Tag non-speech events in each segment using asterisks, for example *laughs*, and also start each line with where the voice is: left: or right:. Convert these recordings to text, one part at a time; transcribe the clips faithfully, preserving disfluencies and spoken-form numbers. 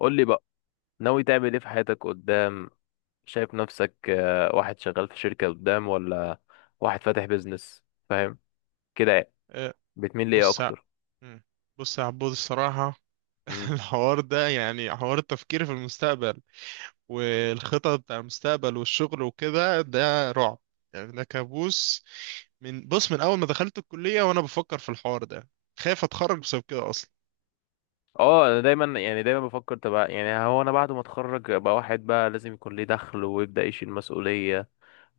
left: قول لي بقى، ناوي تعمل ايه في حياتك قدام؟ شايف نفسك آه، واحد شغال في شركة قدام، ولا واحد فاتح بيزنس فاهم كده يعني؟
right: آه،
left: بتميل ليه
right: بص ع-
left: اكتر؟
right: مم. بص يا عبود الصراحة.
left: امم
right: *laughs* الحوار ده يعني حوار التفكير في المستقبل والخطط بتاع المستقبل والشغل وكده، ده رعب يعني، ده كابوس. من بص من أول ما دخلت الكلية وأنا بفكر في الحوار ده، خايف أتخرج بسبب كده أصلا.
left: اه، انا دايما يعني دايما بفكر تبقى يعني، هو انا بعد ما اتخرج ابقى واحد بقى لازم يكون ليه دخل، ويبدأ يشيل مسؤولية،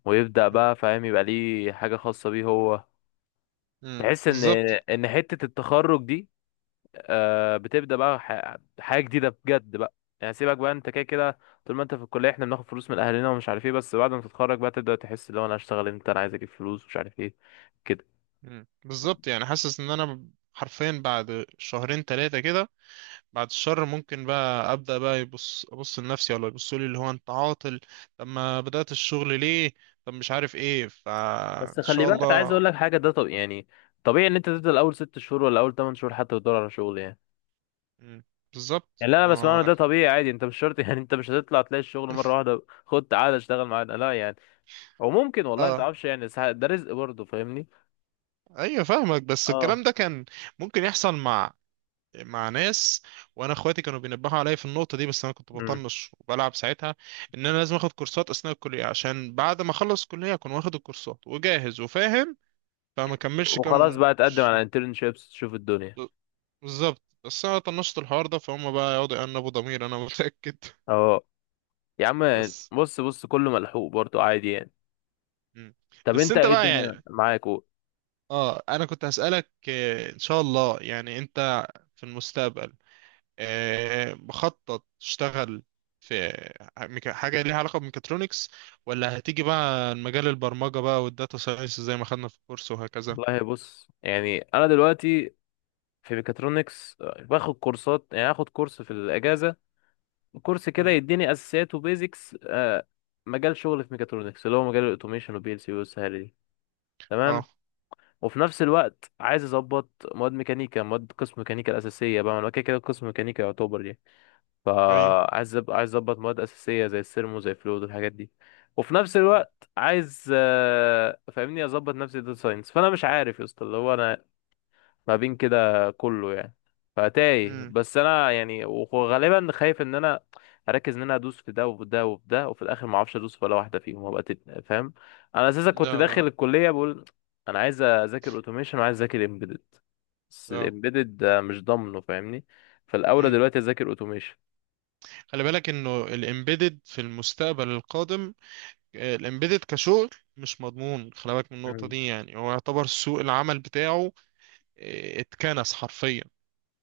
left: ويبدأ
right: مم.
left: بقى فاهم، يبقى ليه حاجة خاصة بيه هو.
right: مم.
left: تحس ان
right: بالظبط.
left: ان حتة التخرج دي آه، بتبدا بقى ح- حاجه جديده بجد بقى. يعني سيبك بقى، انت كده كده طول ما انت في الكليه احنا بناخد فلوس من اهلنا ومش عارف ايه، بس بعد ما تتخرج بقى تبدا تحس، اللي هو انا هشتغل امتى، انا عايز اجيب فلوس، مش عارف ايه كده.
right: مم. بالظبط، يعني حاسس إن أنا حرفيا بعد شهرين تلاتة كده، بعد الشر، ممكن بقى ابدا بقى يبص ابص لنفسي ولا يبصوا لي اللي هو انت عاطل. طب ما بدات الشغل ليه؟ طب مش عارف ايه،
left: بس
right: فان
left: خلي
right: شاء
left: بالك، عايز اقول
right: الله.
left: لك حاجه، ده طب يعني طبيعي ان انت تفضل اول ست شهور ولا اول تمن شهور حتى تدور على شغل يعني.
right: مم. بالظبط
left: يعني اللي انا بسمعه
right: ما.
left: إن ده طبيعي عادي، انت مش شرط *laughs* يعني انت مش هتطلع تلاقي الشغل مره واحده، خد تعالى اشتغل معانا، لا يعني. او ممكن والله ما
right: اه،
left: تعرفش، يعني ساعات- ده رزق برضه فاهمني.
right: ايوه فاهمك، بس
left: اه
right: الكلام ده كان ممكن يحصل مع مع ناس، وانا اخواتي كانوا بينبهوا عليا في النقطه دي بس انا كنت
left: امم
right: بطنش وبلعب ساعتها، ان انا لازم اخد كورسات اثناء الكليه عشان بعد ما اخلص الكليه اكون واخد الكورسات وجاهز وفاهم، فما كملش
left: وخلاص
right: كام.
left: بقى تقدم على انترنشيبس، تشوف الدنيا.
right: بالظبط، بس انا طنشت الحوار ده، فهم بقى يقعدوا يأنبوا ضمير انا متأكد.
left: اه يا عم،
right: *laughs* بس.
left: بص بص كله ملحوق برضو عادي يعني.
right: مم.
left: طب
right: بس
left: انت
right: انت
left: ايه
right: بقى
left: الدنيا
right: يعني،
left: معاك و-
right: اه انا كنت هسألك، آه، ان شاء الله يعني انت في المستقبل آه، مخطط تشتغل في ميكا- حاجة ليها علاقة بميكاترونكس، ولا هتيجي بقى المجال البرمجة بقى والداتا ساينس زي ما خدنا في الكورس وهكذا؟
left: والله بص، يعني انا دلوقتي في ميكاترونكس آه، باخد كورسات، يعني اخد كورس في الاجازه، كورس كده
right: مم.
left: يديني اساسيات وبيزكس آه مجال شغل في ميكاترونكس، اللي هو مجال الاوتوميشن وبي ال سي والسهاله دي، تمام.
right: اه.
left: وفي نفس الوقت عايز اظبط مواد ميكانيكا، مواد قسم ميكانيكا الاساسيه بقى، ما انا كده كده قسم ميكانيكا يعتبر يعني.
right: ايوه.
left: فعايز أب- عايز اظبط مواد اساسيه زي السيرمو زي فلويد والحاجات دي. وفي نفس
right: مم.
left: الوقت عايز، آه، فاهمني، اظبط نفسي داتا ساينس، فانا مش عارف يا اسطى، اللي هو انا ما بين كده كله يعني. فتايه،
right: مم.
left: بس انا يعني، وغالبا خايف ان انا اركز ان انا ادوس في ده وفي ده وفي ده، وفي الاخر ما اعرفش ادوس في ولا واحده فيهم، وابقى تت- فاهم. انا اساسا كنت
right: لا
left: داخل
right: لا.
left: الكليه بقول، انا عايز اذاكر اوتوميشن وعايز اذاكر امبيدد، بس
right: اه.
left: امبيدد مش ضامنه فاهمني، فالاولى
right: مم.
left: دلوقتي اذاكر اوتوميشن.
right: خلي بالك انه الامبيدد في المستقبل القادم، الامبيدد كشغل مش مضمون. خلي بالك من النقطة دي، يعني هو يعتبر سوق العمل بتاعه آه، اتكنس حرفيا،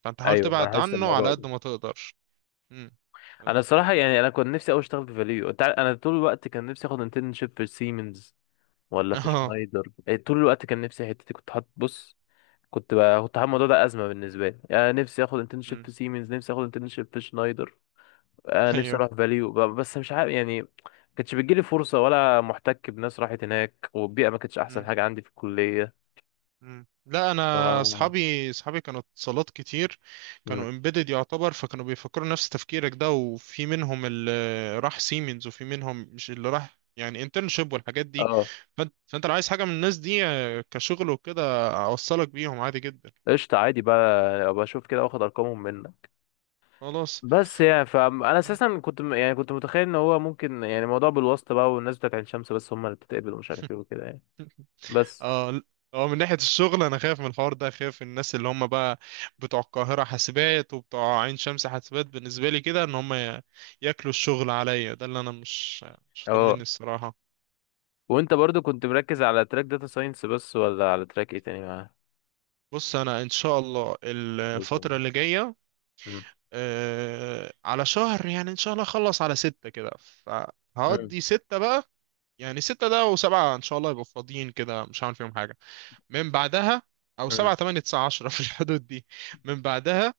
right: فانت حاول
left: ايوه انا
right: تبعد
left: حاسس
right: عنه على
left: الموضوع
right: قد
left: ده.
right: ما تقدر. مم. *laughs*
left: انا
right: اه.
left: الصراحه يعني، انا كنت نفسي اوي اشتغل في فاليو، انت عارف انا طول الوقت كان نفسي اخد انترنشيب في سيمنز، ولا في
right: آه.
left: شنايدر، إيه، طول الوقت كان نفسي، حتتي كنت حاطط بص، كنت بقى كنت حاطط الموضوع
right: مم.
left: ده ازمه بالنسبه لي، يعني نفسي اخد انترنشيب
right: مم.
left: في سيمنز، نفسي اخد انترنشيب في شنايدر، آه، نفسي
right: ايوه.
left: اروح فاليو ب- بس مش عارف يعني، كانتش بتجيلي فرصه، ولا محتك بناس راحت هناك، والبيئه ما كانتش احسن حاجه عندي في الكليه.
right: مم. لا، انا
left: اه.
right: اصحابي اصحابي كانوا اتصالات كتير،
left: مم.
right: كانوا امبيدد يعتبر، فكانوا بيفكروا نفس تفكيرك ده، وفي منهم اللي راح سيمنز وفي منهم مش اللي راح يعني انترنشيب والحاجات دي،
left: اه.
right: فانت فانت لو عايز حاجه من الناس دي آه، كشغل وكده، اوصلك بيهم عادي جدا.
left: قشطه عادي بقى، ابقى اشوف كده واخد ارقامهم منك.
right: خلاص.
left: بس يعني، فانا
right: مم.
left: اساسا كنت م- يعني كنت متخيل ان هو ممكن، يعني موضوع بالواسطه بقى، والناس بتاعت عين شمس بس هم اللي بتتقبل، ومش عارف ايه
right: *laughs*
left: وكده يعني. بس
right: اه ل- اه، من ناحية الشغل انا خايف من الحوار ده، خايف الناس اللي هم بقى بتوع القاهرة حاسبات وبتوع عين شمس حاسبات بالنسبة لي كده ان هم ي- ياكلوا الشغل عليا، ده اللي انا مش مش طمني
left: اه.
right: الصراحة.
left: وانت برضو كنت مركز على تراك داتا ساينس بس، ولا على تراك ايه تاني معاه؟
right: بص، انا ان شاء الله الفترة
left: بإذن.
right: اللي جاية
left: مم. الله.
right: آه على شهر، يعني ان شاء الله اخلص على ستة كده،
left: مم.
right: فهقضي ستة بقى، يعني ستة ده وسبعة ان شاء الله يبقوا فاضيين كده، مش هعمل فيهم حاجة. من بعدها، او سبعة
left: مم.
right: تمانية تسعة عشرة *laughs* في الحدود دي، من بعدها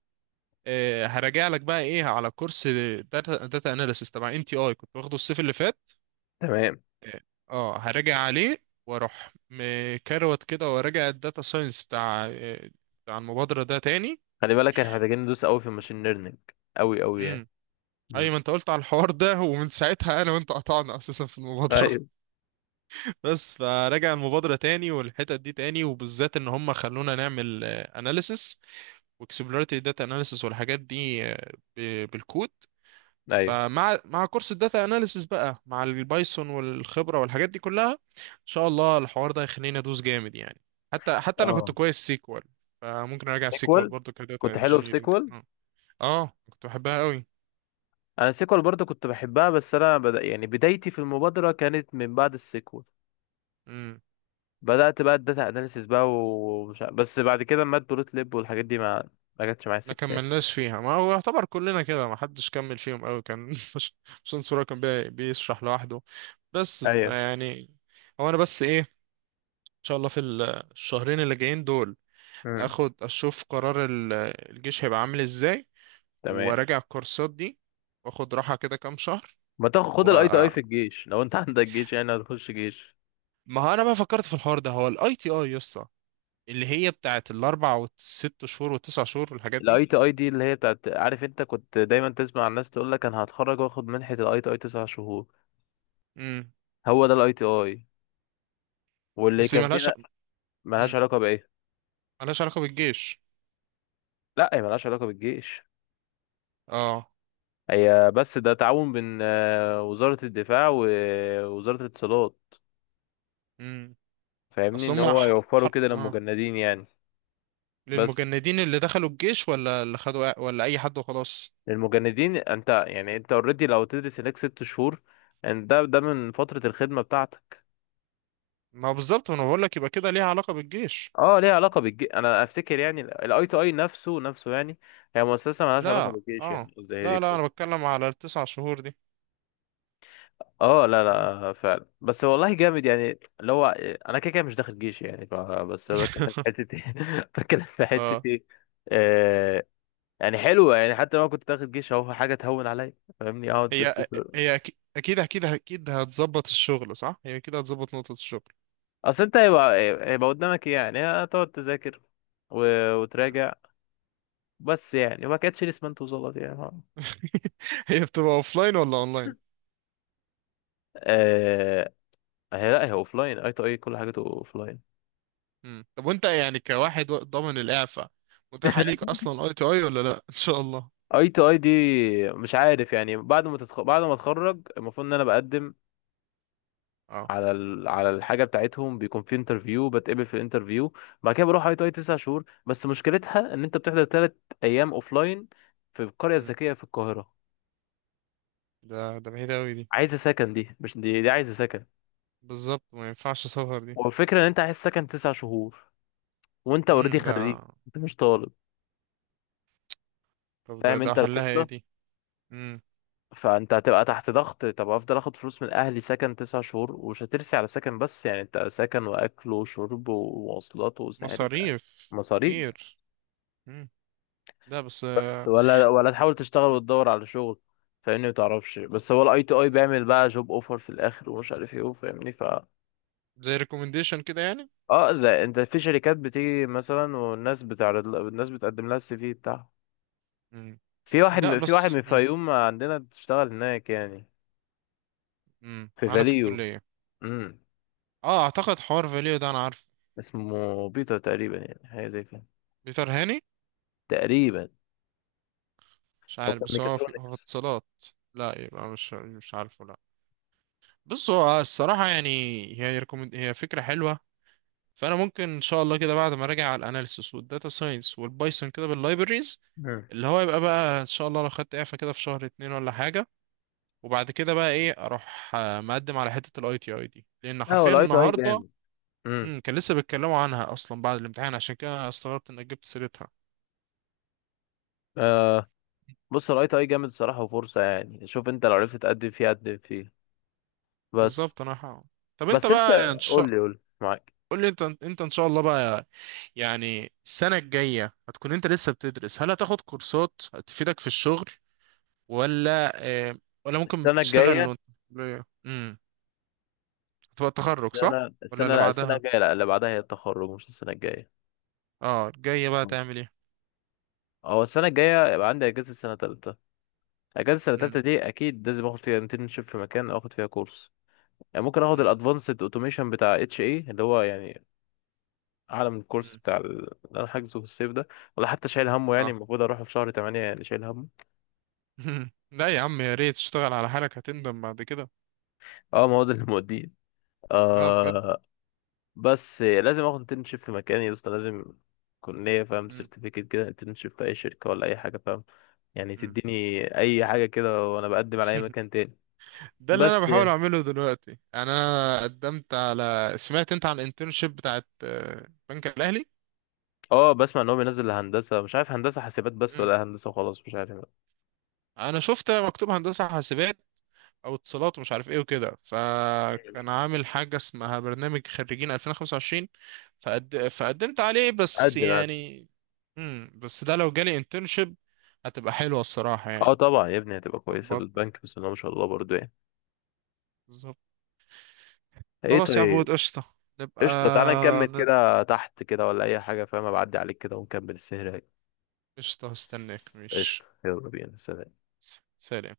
right: آه، هراجع لك بقى ايه، على كورس داتا داتا اناليسيس تبع ان تي اي، كنت واخده الصيف اللي فات.
left: تمام.
right: اه، هراجع عليه واروح مكروت كده، وراجع الداتا ساينس بتاع آه، بتاع المبادرة ده تاني.
left: خلي بالك احنا محتاجين ندوس قوي في الماشين ليرنينج، قوي قوي يعني.
right: امم. اي
left: مم.
right: ما انت قلت على الحوار ده، ومن ساعتها انا وانت قطعنا اساسا في المبادرة.
left: ايوه.
right: *laughs* بس فراجع المبادرة تاني والحتت دي تاني، وبالذات ان هم خلونا نعمل اناليسيس واكسبلوريتي داتا اناليسيس والحاجات دي آه، ب- بالكود.
left: ايوه.
right: فمع مع كورس الداتا اناليسيس بقى، مع البايثون والخبره والحاجات دي كلها، ان شاء الله الحوار ده هيخليني ادوس جامد يعني. حتى حتى انا كنت
left: اه.
right: كويس سيكوال، فممكن اراجع سيكوال
left: سيكوال،
right: برضو كداتا
left: كنت حلو في
right: انجينيرنج.
left: سيكوال.
right: اه، آه، كنت بحبها قوي.
left: انا سيكوال برضو كنت بحبها، بس انا بدا يعني، بدايتي في المبادره كانت من بعد السيكوال،
right: امم.
left: بدأت بقى الداتا اناليسيس بقى، ومش ع- بس بعد كده مات بلوت ليب والحاجات دي، ما ما جاتش معايا
right: ما
left: سكة يعني.
right: كملناش فيها، ما هو يعتبر كلنا كده ما حدش كمل فيهم قوي، كان *laughs* مش مش انصر كان بي- بيشرح لوحده. بس
left: ايوه.
right: يعني، هو انا بس ايه، ان شاء الله في ال- الشهرين اللي جايين دول،
left: امم.
right: اخد اشوف قرار ال- الجيش هيبقى عامل ازاي،
left: تمام.
right: وراجع الكورسات دي، واخد راحة كده كام شهر،
left: ما تاخد، خد
right: و
left: الاي تي اي في الجيش لو انت *laughs* عندك جيش، يعني هتخش جيش.
right: ما هو انا بقى فكرت في الحوار ده، هو الاي تي اي يا اسطى، اللي هي بتاعت الاربع والست شهور والتسع شهور والحاجات دي.
left: الاي تي اي دي اللي هي بتاعت، عارف انت كنت دايما تسمع الناس تقول لك انا هتخرج واخد منحة الاي تي اي تسع شهور؟
right: امم.
left: هو ده الاي تي اي، واللي
right: بس هي
left: كان
right: ملهاش.
left: فينا. ملهاش
right: امم.
left: علاقة بايه؟
right: ملهاش علاقة بالجيش.
left: لا، هي ملهاش علاقة بالجيش.
right: اه.
left: هي بس ده تعاون بين آه، وزارة الدفاع ووزارة الاتصالات.
right: امم.
left: فاهمني،
right: اصل
left: ان
right: هم
left: هو
right: ح... ح...
left: يوفروا كده
right: آه.
left: للمجندين يعني. بس
right: للمجندين اللي دخلوا الجيش، ولا اللي خدوا، ولا اي حد وخلاص؟
left: للمجندين، انت يعني انت اوريدي لو تدرس هناك ست شهور، ان ده ده من فترة الخدمة بتاعتك.
right: ما هو بالظبط، انا بقول لك يبقى كده ليها علاقة بالجيش.
left: اه ليها علاقة بالجيش، انا افتكر يعني، الاي تو اي نفسه نفسه يعني، هي مؤسسة مالهاش علاقة
right: لا
left: بالجيش،
right: اه،
left: يعني قصدي هي دي
right: لا لا، انا
left: الفكرة.
right: بتكلم على التسع شهور دي.
left: اه لا
right: مم.
left: لا فعلا، بس والله جامد يعني، اللي هو انا كده كده مش داخل جيش يعني، ف- بس بتكلم في
right: *laughs*
left: حتة ايه *laughs* بتكلم في حتة
right: اه،
left: ايه. آه. يعني حلوة يعني، حتى لو أنا كنت داخل جيش اهو، حاجة تهون عليا، فاهمني، اقعد ست
right: هي
left: شهور.
right: هي أك- اكيد اكيد اكيد هتظبط الشغل، صح؟ هي اكيد هتظبط نقطة الشغل.
left: اصل انت، هيبقى هيبقى قدامك إيه يعني؟ هتقعد تذاكر و...
right: مم.
left: وتراجع، بس يعني وما كانتش لسه، ما انت وظبط يعني، ها.
right: *laughs* هي بتبقى اوفلاين ولا اونلاين؟
left: آه... هي لا، هي اوف لاين، اي تو اي كل حاجته اوف لاين.
right: مم. طب وانت يعني كواحد ضامن الاعفاء، متاحة ليك
left: *laughs*
right: اصلا اي تو اي ولا لا؟ *laughs* ان شاء الله.
left: اي تو اي دي، مش عارف يعني بعد ما تتخ... بعد ما اتخرج، المفروض ان انا بقدم
right: اه.
left: على ال... على الحاجه بتاعتهم، بيكون في انترفيو، بتقبل في الانترفيو، بعد كده بروح اي تو اي تسع شهور. بس مشكلتها ان انت بتحضر ثلاث ايام اوف لاين في القريه
right: مم.
left: الذكيه في القاهره.
right: ده ده بعيد قوي دي.
left: عايزه سكن، دي مش دي, دي عايزه سكن.
right: بالظبط، ما ينفعش، سفر دي.
left: والفكرة ان انت عايز سكن تسع شهور، وانت اوريدي
right: امم،
left: خريج،
right: ده.
left: انت مش طالب،
right: طب ده
left: فاهم
right: ده
left: انت
right: حلها ايه
left: القصة؟
right: دي؟ امم.
left: فانت هتبقى تحت ضغط، طب افضل اخد فلوس من اهلي، سكن تسع شهور، ومش هترسي على سكن، بس يعني انت سكن واكل وشرب ومواصلات وسعر بقى،
right: مصاريف
left: مصاريف.
right: كتير. امم. لا بس
left: بس
right: آه،
left: ولا ولا تحاول تشتغل
right: مم.
left: وتدور على شغل، فاهمني؟ متعرفش، بس هو الاي تي اي
right: مم.
left: بيعمل بقى جوب اوفر في الاخر ومش عارف ايه فاهمني ف،
right: زي ريكومنديشن كده يعني.
left: اه، زي انت في شركات بتيجي مثلا والناس بتعرض، الناس بتقدم لها السي في بتاعها.
right: امم.
left: في واحد
right: لا
left: في واحد من
right: بس.
left: الفيوم عندنا بتشتغل هناك يعني،
right: امم،
left: في
right: معانا في
left: فاليو.
right: الكلية.
left: امم.
right: اه اعتقد حوار فاليو ده انا عارفه.
left: اسمه بيتر تقريبا، يعني حاجه زي كده،
right: بيتر هاني.
left: تقريبا.
right: مش
left: هو
right: عارف،
left: كان
right: بس هو في، هو في
left: ميكاترونكس.
right: اتصالات. لا يبقى مش، مش عارفه، لا. بص هو الصراحة يعني، هي ريكومند، هي فكرة حلوة، فأنا ممكن إن شاء الله كده بعد ما أراجع على الأناليسيس والداتا ساينس والبايثون كده باللايبريز،
left: امم.
right: اللي هو يبقى بقى إن شاء الله لو خدت إعفاء كده في شهر اتنين ولا حاجة، وبعد كده بقى إيه أروح آه، مقدم على حتة الأي تي أي دي، لأن
left: لا هو
right: حرفيا
left: الاي تي اي
right: النهاردة،
left: جامد. امم.
right: مم، كان لسه بيتكلموا عنها أصلا بعد الامتحان، عشان كده استغربت إنك جبت سيرتها.
left: آه. بص الاي تي اي جامد الصراحه وفرصه، يعني شوف انت لو عرفت تقدم فيه قدم فيه، بس.
right: بالظبط أنا ح- طب انت
left: بس انت
right: بقى ان
left: قول
right: شاء.
left: لي قول لي معاك.
right: قول لي انت انت ان شاء الله بقى، يعني السنة الجاية هتكون انت لسه بتدرس؟ هل هتاخد كورسات هتفيدك في الشغل ولا؟ اه. ولا ممكن
left: السنه
right: تشتغل
left: الجايه،
right: وانت. امم. هتبقى التخرج صح
left: السنه
right: ولا
left: السنه
right: اللي
left: لا السنه
right: بعدها؟
left: الجايه لا، اللي بعدها هي التخرج مش السنه الجايه.
right: اه، الجاية بقى
left: بس
right: تعمل ايه؟
left: هو السنه الجايه يبقى عندي اجازه سنه تالتة، اجازه السنه
right: امم.
left: التالتة دي اكيد لازم اخد فيها انترنشيب في مكان، او اخد فيها كورس، يعني ممكن اخد
right: امم.
left: الادفانسد اوتوميشن بتاع اتش اي، اللي هو يعني اعلى من الكورس
right: امم.
left: بتاع ال- اللي انا حاجزه في الصيف ده. ولا حتى شايل همه يعني،
right: اه.
left: المفروض اروح في شهر تمانية يعني شايل همه.
right: *laughs* لا يا عم، يا ريت تشتغل على حالك، هتندم بعد كده.
left: اه ما هو ده اللي موديه.
right: اه بجد.
left: آه. بس لازم اخد انترنشيب في مكان يا اسطى، لازم يكون ليا فاهم،
right: امم.
left: سيرتيفيكت كده، انترنشيب في اي شركه ولا اي حاجه فاهم، يعني
right: امم.
left: تديني اي حاجه كده، وانا بقدم على اي
right: *laughs*
left: مكان تاني.
right: ده اللي انا
left: بس
right: بحاول اعمله دلوقتي يعني، انا قدمت على، سمعت انت عن الانترنشيب بتاعت آه، بنك الاهلي؟
left: اه، بسمع ان هو بينزل هندسه، مش عارف هندسه حاسبات بس، ولا هندسه وخلاص مش عارف.
right: انا شفت مكتوب هندسه حاسبات او اتصالات ومش عارف ايه وكده، فكان عامل حاجه اسمها برنامج خريجين ألفين وخمسة وعشرين، فقد... فقدمت عليه بس
left: قد ما قد
right: يعني. امم. بس ده لو جالي انترنشيب هتبقى حلوه الصراحه
left: اه
right: يعني.
left: طبعا يا ابني هتبقى كويسه
right: ظبطنا.
left: بالبنك، بس ان هو ما شاء الله برضو يعني.
right: بالظبط.
left: ايه
right: خلاص يا
left: طيب.
right: عبود قشطه نبقى.
left: قشطه تعالى نكمل
right: ن-
left: كده تحت كده، ولا اي حاجه فاهم، بعدي عليك كده ونكمل السهره.
right: قشطه هستناك.
left: قشطه
right: مش.
left: يلا بينا، سلام.
right: سلام